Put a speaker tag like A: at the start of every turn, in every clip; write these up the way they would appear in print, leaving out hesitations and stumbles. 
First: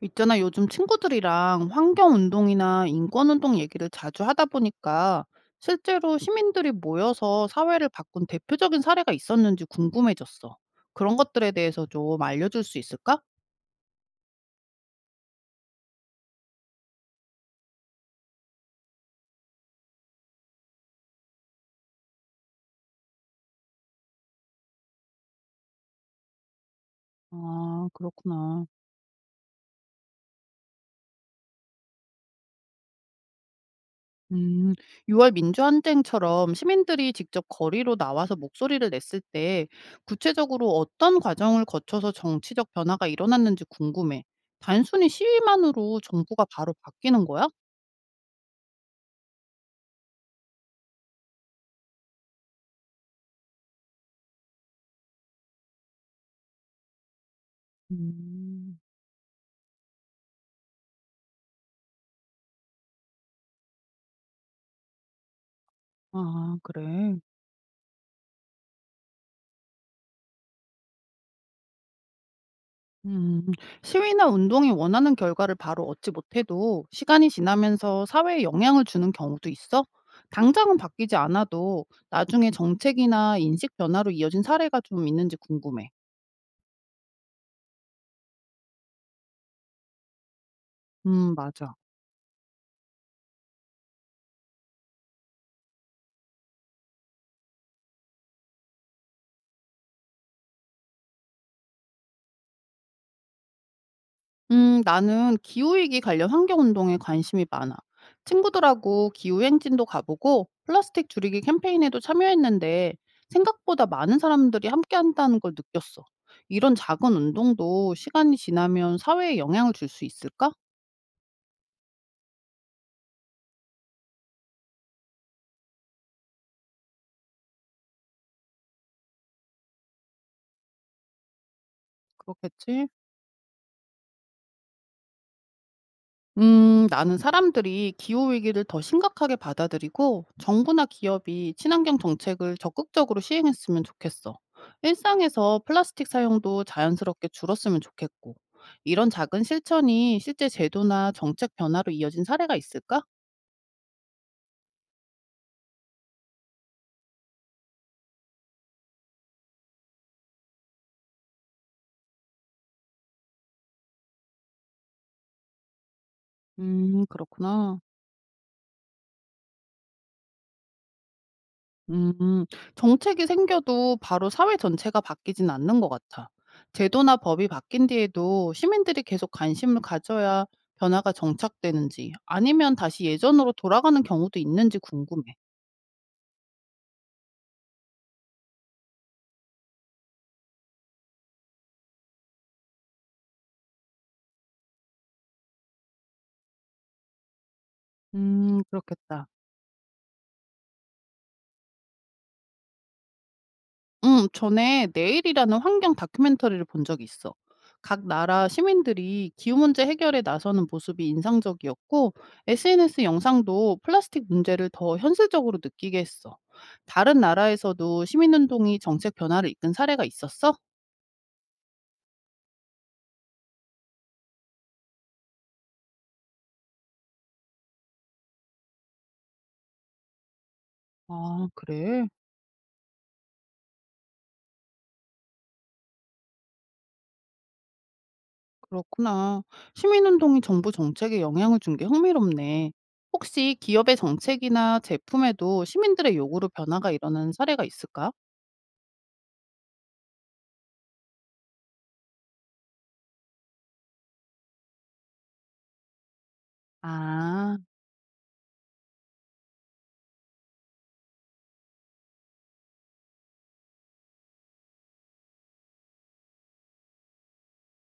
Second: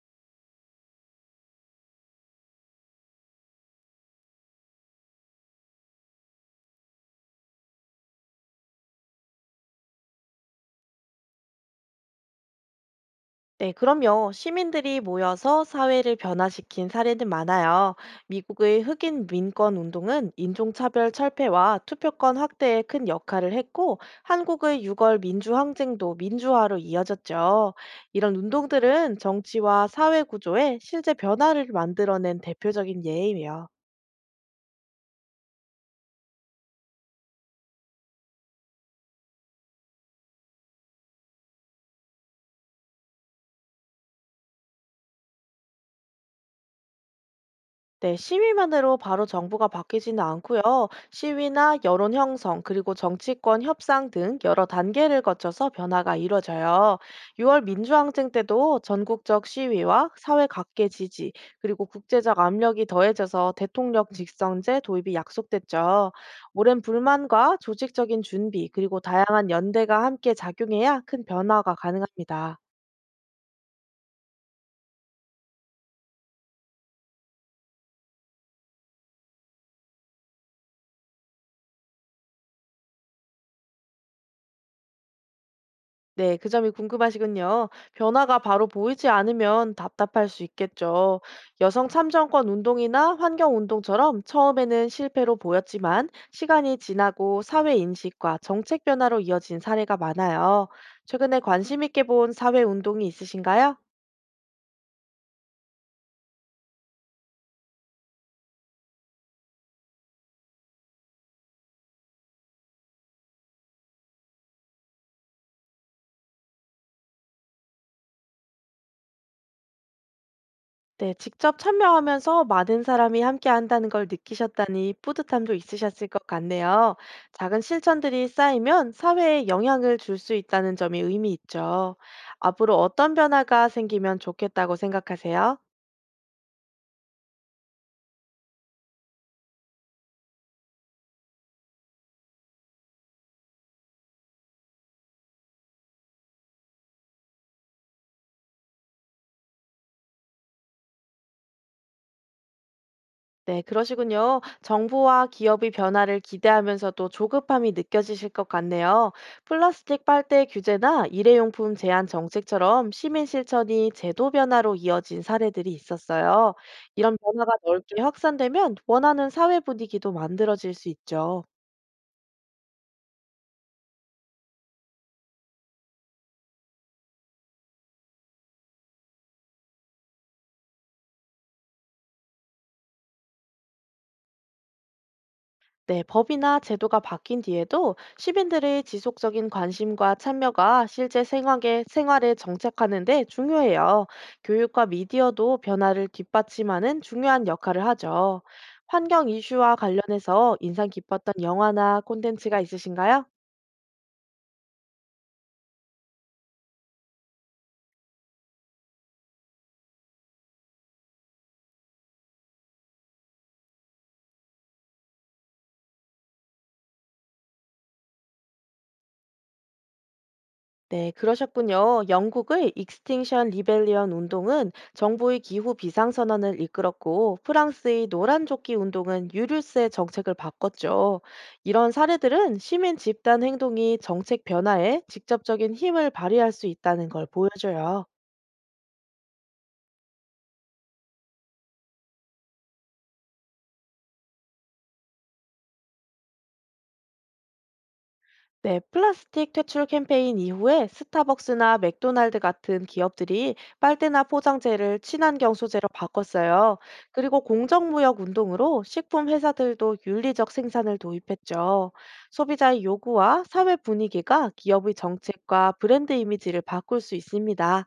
A: 있잖아, 요즘 친구들이랑 환경운동이나 인권운동 얘기를 자주 하다 보니까 실제로 시민들이 모여서 사회를 바꾼 대표적인 사례가 있었는지 궁금해졌어. 그런 것들에 대해서 좀 알려줄 수 있을까?
B: 네, 그럼요. 시민들이 모여서 사회를 변화시킨 사례는 많아요. 미국의 흑인 민권 운동은 인종차별 철폐와 투표권 확대에 큰 역할을 했고, 한국의 유월 민주항쟁도 민주화로 이어졌죠.
A: 아,
B: 이런
A: 그렇구나.
B: 운동들은 정치와 사회 구조에 실제 변화를 만들어낸 대표적인 예이에요.
A: 음, 6월 민주항쟁처럼 시민들이 직접 거리로 나와서 목소리를 냈을 때 구체적으로 어떤 과정을 거쳐서 정치적 변화가 일어났는지 궁금해. 단순히 시위만으로 정부가 바로 바뀌는 거야?
B: 네, 시위만으로 바로 정부가 바뀌지는 않고요. 시위나 여론 형성, 그리고 정치권 협상 등 여러 단계를 거쳐서 변화가 이뤄져요. 6월 민주항쟁
A: 음.
B: 때도 전국적 시위와 사회 각계 지지, 그리고 국제적 압력이 더해져서 대통령 직선제 도입이 약속됐죠.
A: 아
B: 오랜
A: 그래.
B: 불만과 조직적인 준비, 그리고 다양한 연대가 함께 작용해야 큰 변화가 가능합니다.
A: 음. 시위나 운동이 원하는 결과를 바로 얻지 못해도 시간이 지나면서 사회에 영향을 주는 경우도 있어? 당장은 바뀌지 않아도 나중에 정책이나 인식 변화로 이어진 사례가 좀 있는지 궁금해.
B: 네, 그 점이 궁금하시군요. 변화가 바로 보이지 않으면 답답할 수 있겠죠.
A: 맞아.
B: 여성 참정권 운동이나 환경 운동처럼 처음에는 실패로 보였지만 시간이 지나고 사회 인식과 정책 변화로 이어진 사례가 많아요. 최근에 관심 있게 본 사회 운동이 있으신가요?
A: 나는 기후위기 관련 환경운동에 관심이 많아. 친구들하고 기후행진도 가보고 플라스틱 줄이기 캠페인에도 참여했는데 생각보다 많은 사람들이 함께 한다는 걸 느꼈어. 이런 작은 운동도 시간이 지나면 사회에 영향을 줄 수 있을까?
B: 네, 직접 참여하면서 많은 사람이 함께 한다는 걸 느끼셨다니 뿌듯함도 있으셨을 것 같네요. 작은 실천들이 쌓이면 사회에 영향을 줄 수 있다는 점이 의미 있죠. 앞으로
A: 그렇겠지?
B: 어떤 변화가 생기면 좋겠다고 생각하세요?
A: 나는 사람들이 기후 위기를 더 심각하게 받아들이고 정부나 기업이 친환경 정책을 적극적으로 시행했으면 좋겠어. 일상에서 플라스틱 사용도 자연스럽게 줄었으면 좋겠고. 이런 작은 실천이 실제 제도나 정책 변화로 이어진 사례가 있을까?
B: 네, 그러시군요. 정부와 기업의 변화를 기대하면서도 조급함이 느껴지실 것 같네요. 플라스틱 빨대 규제나 일회용품 제한 정책처럼 시민 실천이 제도 변화로 이어진 사례들이 있었어요. 이런 변화가
A: 그렇구나.
B: 넓게 확산되면 원하는 사회 분위기도 만들어질 수 있죠.
A: 음, 정책이 생겨도 바로 사회 전체가 바뀌진 않는 것 같아. 제도나 법이 바뀐 뒤에도 시민들이 계속 관심을 가져야 변화가 정착되는지 아니면 다시 예전으로 돌아가는 경우도 있는지 궁금해.
B: 네, 법이나 제도가 바뀐 뒤에도 시민들의 지속적인 관심과 참여가 실제 생활에 정착하는 데 중요해요. 교육과 미디어도 변화를 뒷받침하는 중요한 역할을 하죠.
A: 그렇겠다.
B: 환경 이슈와 관련해서 인상 깊었던 영화나 콘텐츠가 있으신가요?
A: 음. 전에 내일이라는 환경 다큐멘터리를 본 적이 있어. 각 나라 시민들이 기후 문제 해결에 나서는 모습이 인상적이었고 SNS 영상도 플라스틱 문제를 더 현실적으로 느끼게 했어. 다른 나라에서도 시민운동이 정책 변화를 이끈 사례가 있었어?
B: 네, 그러셨군요. 영국의 익스팅션 리벨리언 운동은 정부의 기후 비상선언을 이끌었고 프랑스의 노란조끼 운동은 유류세 정책을 바꿨죠.
A: 아,
B: 이런
A: 그래.
B: 사례들은 시민 집단 행동이 정책 변화에 직접적인 힘을 발휘할 수 있다는 걸 보여줘요.
A: 그렇구나. 시민운동이 정부 정책에 영향을 준 게 흥미롭네. 혹시 기업의 정책이나 제품에도 시민들의 요구로 변화가 일어나는 사례가 있을까?
B: 네, 플라스틱 퇴출 캠페인 이후에 스타벅스나 맥도날드 같은 기업들이 빨대나 포장재를 친환경 소재로 바꿨어요. 그리고
A: 아.
B: 공정무역 운동으로 식품 회사들도 윤리적 생산을 도입했죠. 소비자의 요구와 사회 분위기가 기업의 정책과 브랜드 이미지를 바꿀 수 있습니다.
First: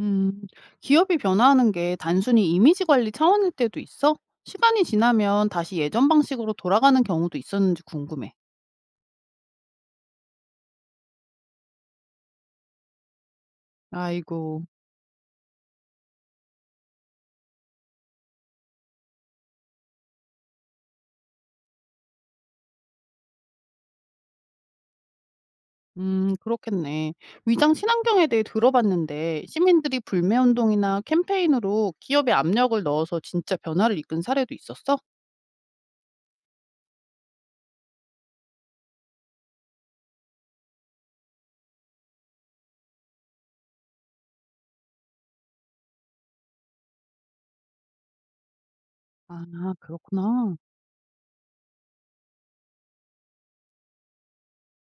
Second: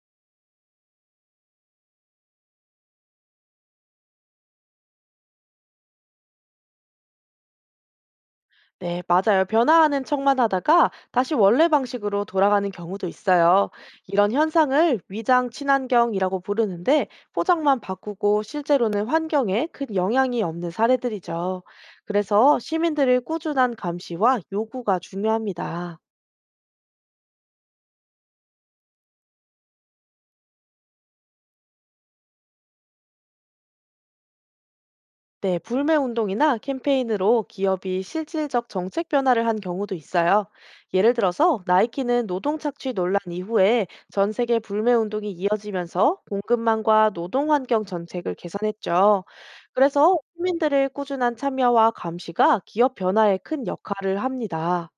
A: 음, 기업이 변화하는 게 단순히 이미지 관리 차원일 때도 있어? 시간이 지나면 다시 예전 방식으로 돌아가는 경우도 있었는지 궁금해.
B: 네, 맞아요. 변화하는 척만 하다가 다시 원래 방식으로 돌아가는 경우도 있어요. 이런
A: 아이고,
B: 현상을 위장 친환경이라고 부르는데 포장만 바꾸고 실제로는 환경에 큰 영향이 없는 사례들이죠. 그래서 시민들의 꾸준한 감시와 요구가 중요합니다.
A: 그렇겠네. 위장 친환경에 대해 들어봤는데 시민들이 불매 운동이나 캠페인으로 기업에 압력을 넣어서 진짜 변화를 이끈 사례도 있었어?
B: 네, 불매 운동이나 캠페인으로 기업이 실질적 정책 변화를 한 경우도 있어요. 예를 들어서 나이키는 노동 착취 논란 이후에 전 세계 불매 운동이 이어지면서 공급망과 노동 환경 정책을 개선했죠.
A: 아,
B: 그래서
A: 그렇구나.
B: 시민들의 꾸준한 참여와 감시가 기업 변화에 큰 역할을 합니다.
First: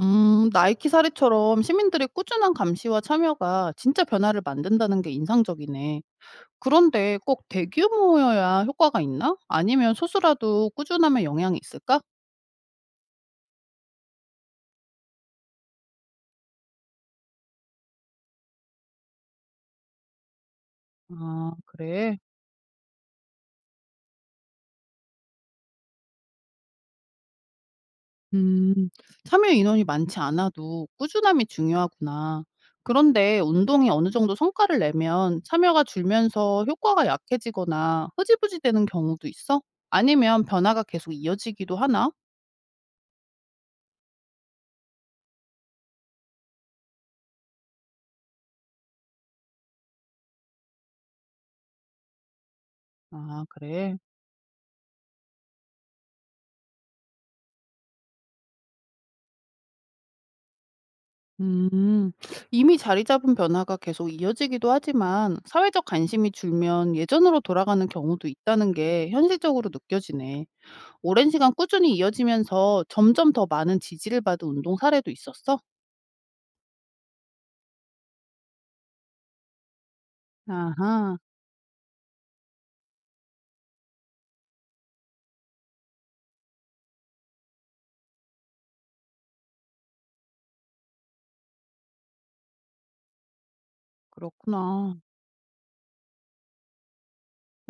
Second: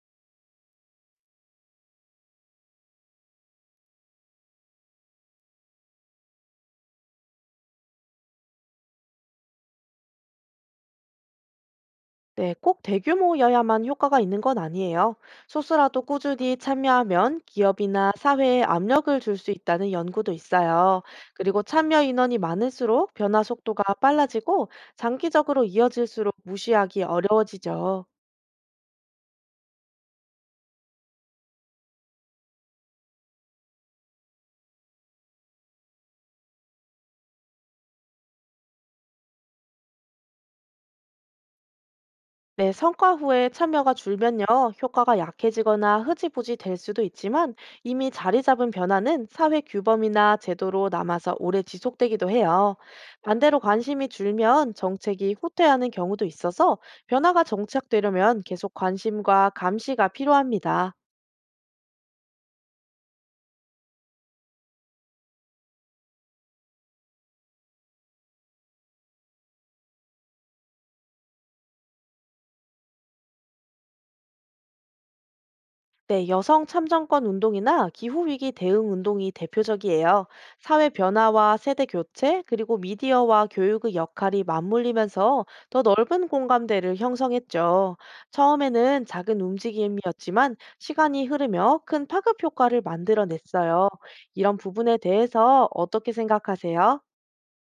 A: 나이키 사례처럼 시민들의 꾸준한 감시와 참여가 진짜 변화를 만든다는 게 인상적이네. 그런데 꼭 대규모여야 효과가 있나? 아니면 소수라도 꾸준하면 영향이 있을까?
B: 네, 꼭 대규모여야만 효과가 있는 건 아니에요. 소수라도 꾸준히 참여하면 기업이나 사회에 압력을 줄 수 있다는 연구도 있어요.
A: 아,
B: 그리고 참여
A: 그래.
B: 인원이 많을수록 변화 속도가 빨라지고 장기적으로 이어질수록 무시하기 어려워지죠.
A: 음, 참여 인원이 많지 않아도 꾸준함이 중요하구나. 그런데 운동이 어느 정도 성과를 내면 참여가 줄면서 효과가 약해지거나 흐지부지 되는 경우도 있어? 아니면 변화가 계속 이어지기도 하나?
B: 네, 성과 후에 참여가 줄면요, 효과가 약해지거나 흐지부지 될 수도 있지만 이미 자리 잡은 변화는 사회 규범이나 제도로 남아서 오래 지속되기도 해요.
A: 아,
B: 반대로
A: 그래.
B: 관심이 줄면 정책이 후퇴하는 경우도 있어서 변화가 정착되려면 계속 관심과 감시가 필요합니다.
A: 음. 이미 자리 잡은 변화가 계속 이어지기도 하지만 사회적 관심이 줄면 예전으로 돌아가는 경우도 있다는 게 현실적으로 느껴지네. 오랜 시간 꾸준히 이어지면서 점점 더 많은 지지를 받은 운동 사례도 있었어?
B: 네, 여성 참정권 운동이나 기후위기 대응 운동이 대표적이에요. 사회
A: 아하,
B: 변화와 세대 교체, 그리고 미디어와 교육의 역할이 맞물리면서 더 넓은 공감대를 형성했죠. 처음에는 작은 움직임이었지만 시간이 흐르며 큰 파급 효과를 만들어냈어요. 이런
A: 그렇구나.
B: 부분에 대해서 어떻게 생각하세요?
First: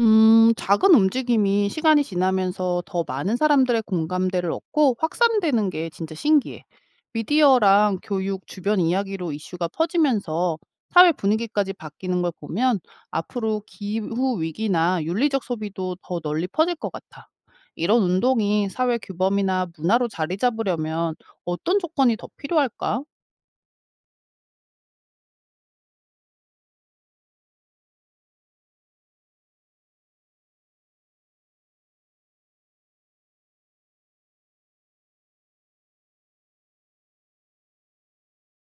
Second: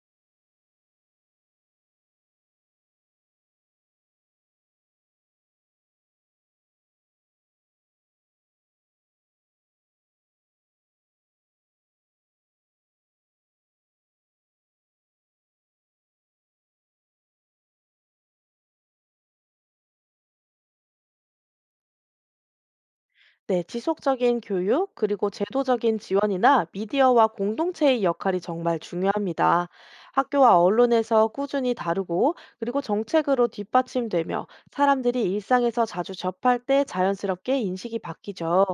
A: 작은 움직임이 시간이 지나면서 더 많은 사람들의 공감대를 얻고 확산되는 게 진짜 신기해. 미디어랑 교육 주변 이야기로 이슈가 퍼지면서 사회 분위기까지 바뀌는 걸 보면 앞으로 기후 위기나 윤리적 소비도 더 널리 퍼질 것 같아. 이런 운동이 사회 규범이나 문화로 자리 잡으려면 어떤 조건이 더 필요할까?
B: 네, 지속적인 교육, 그리고 제도적인 지원이나 미디어와 공동체의 역할이 정말 중요합니다. 학교와 언론에서 꾸준히 다루고, 그리고 정책으로 뒷받침되며 사람들이 일상에서 자주 접할 때 자연스럽게 인식이 바뀌죠.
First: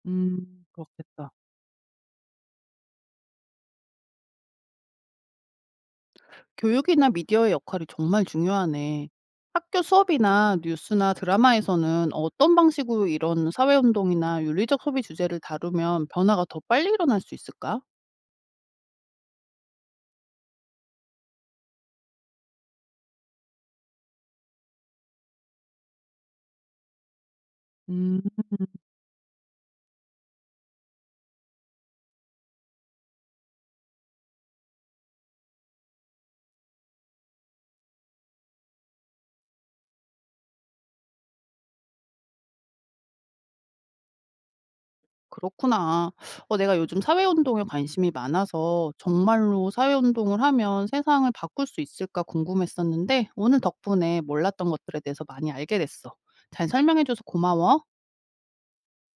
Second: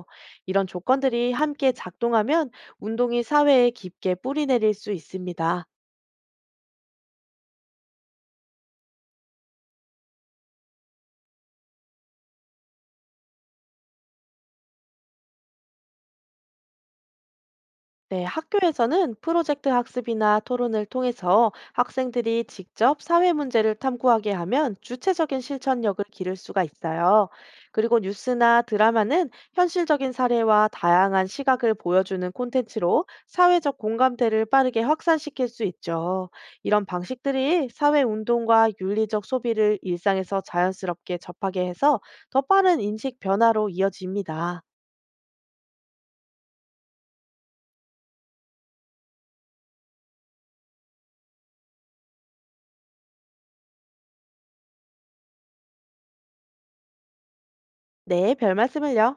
B: 이런
A: 그렇겠다.
B: 조건들이 함께 작동하면 운동이 사회에 깊게 뿌리 내릴 수 있습니다.
A: 교육이나 미디어의 역할이 정말 중요하네. 학교 수업이나 뉴스나 드라마에서는 어떤 방식으로 이런 사회운동이나 윤리적 소비 주제를 다루면 변화가 더 빨리 일어날 수 있을까?
B: 네, 학교에서는 프로젝트 학습이나 토론을 통해서 학생들이 직접 사회 문제를 탐구하게 하면 주체적인 실천력을 기를 수가 있어요. 그리고
A: 음,
B: 뉴스나 드라마는 현실적인 사례와 다양한 시각을 보여주는 콘텐츠로 사회적 공감대를 빠르게 확산시킬 수 있죠. 이런 방식들이 사회 운동과 윤리적 소비를 일상에서 자연스럽게 접하게 해서 더 빠른 인식 변화로 이어집니다.
A: 그렇구나. 어, 내가 요즘 사회운동에 관심이 많아서 정말로 사회운동을 하면 세상을 바꿀 수 있을까 궁금했었는데 오늘 덕분에 몰랐던 것들에 대해서 많이 알게 됐어. 잘 설명해줘서 고마워.
B: 네, 별 말씀을요.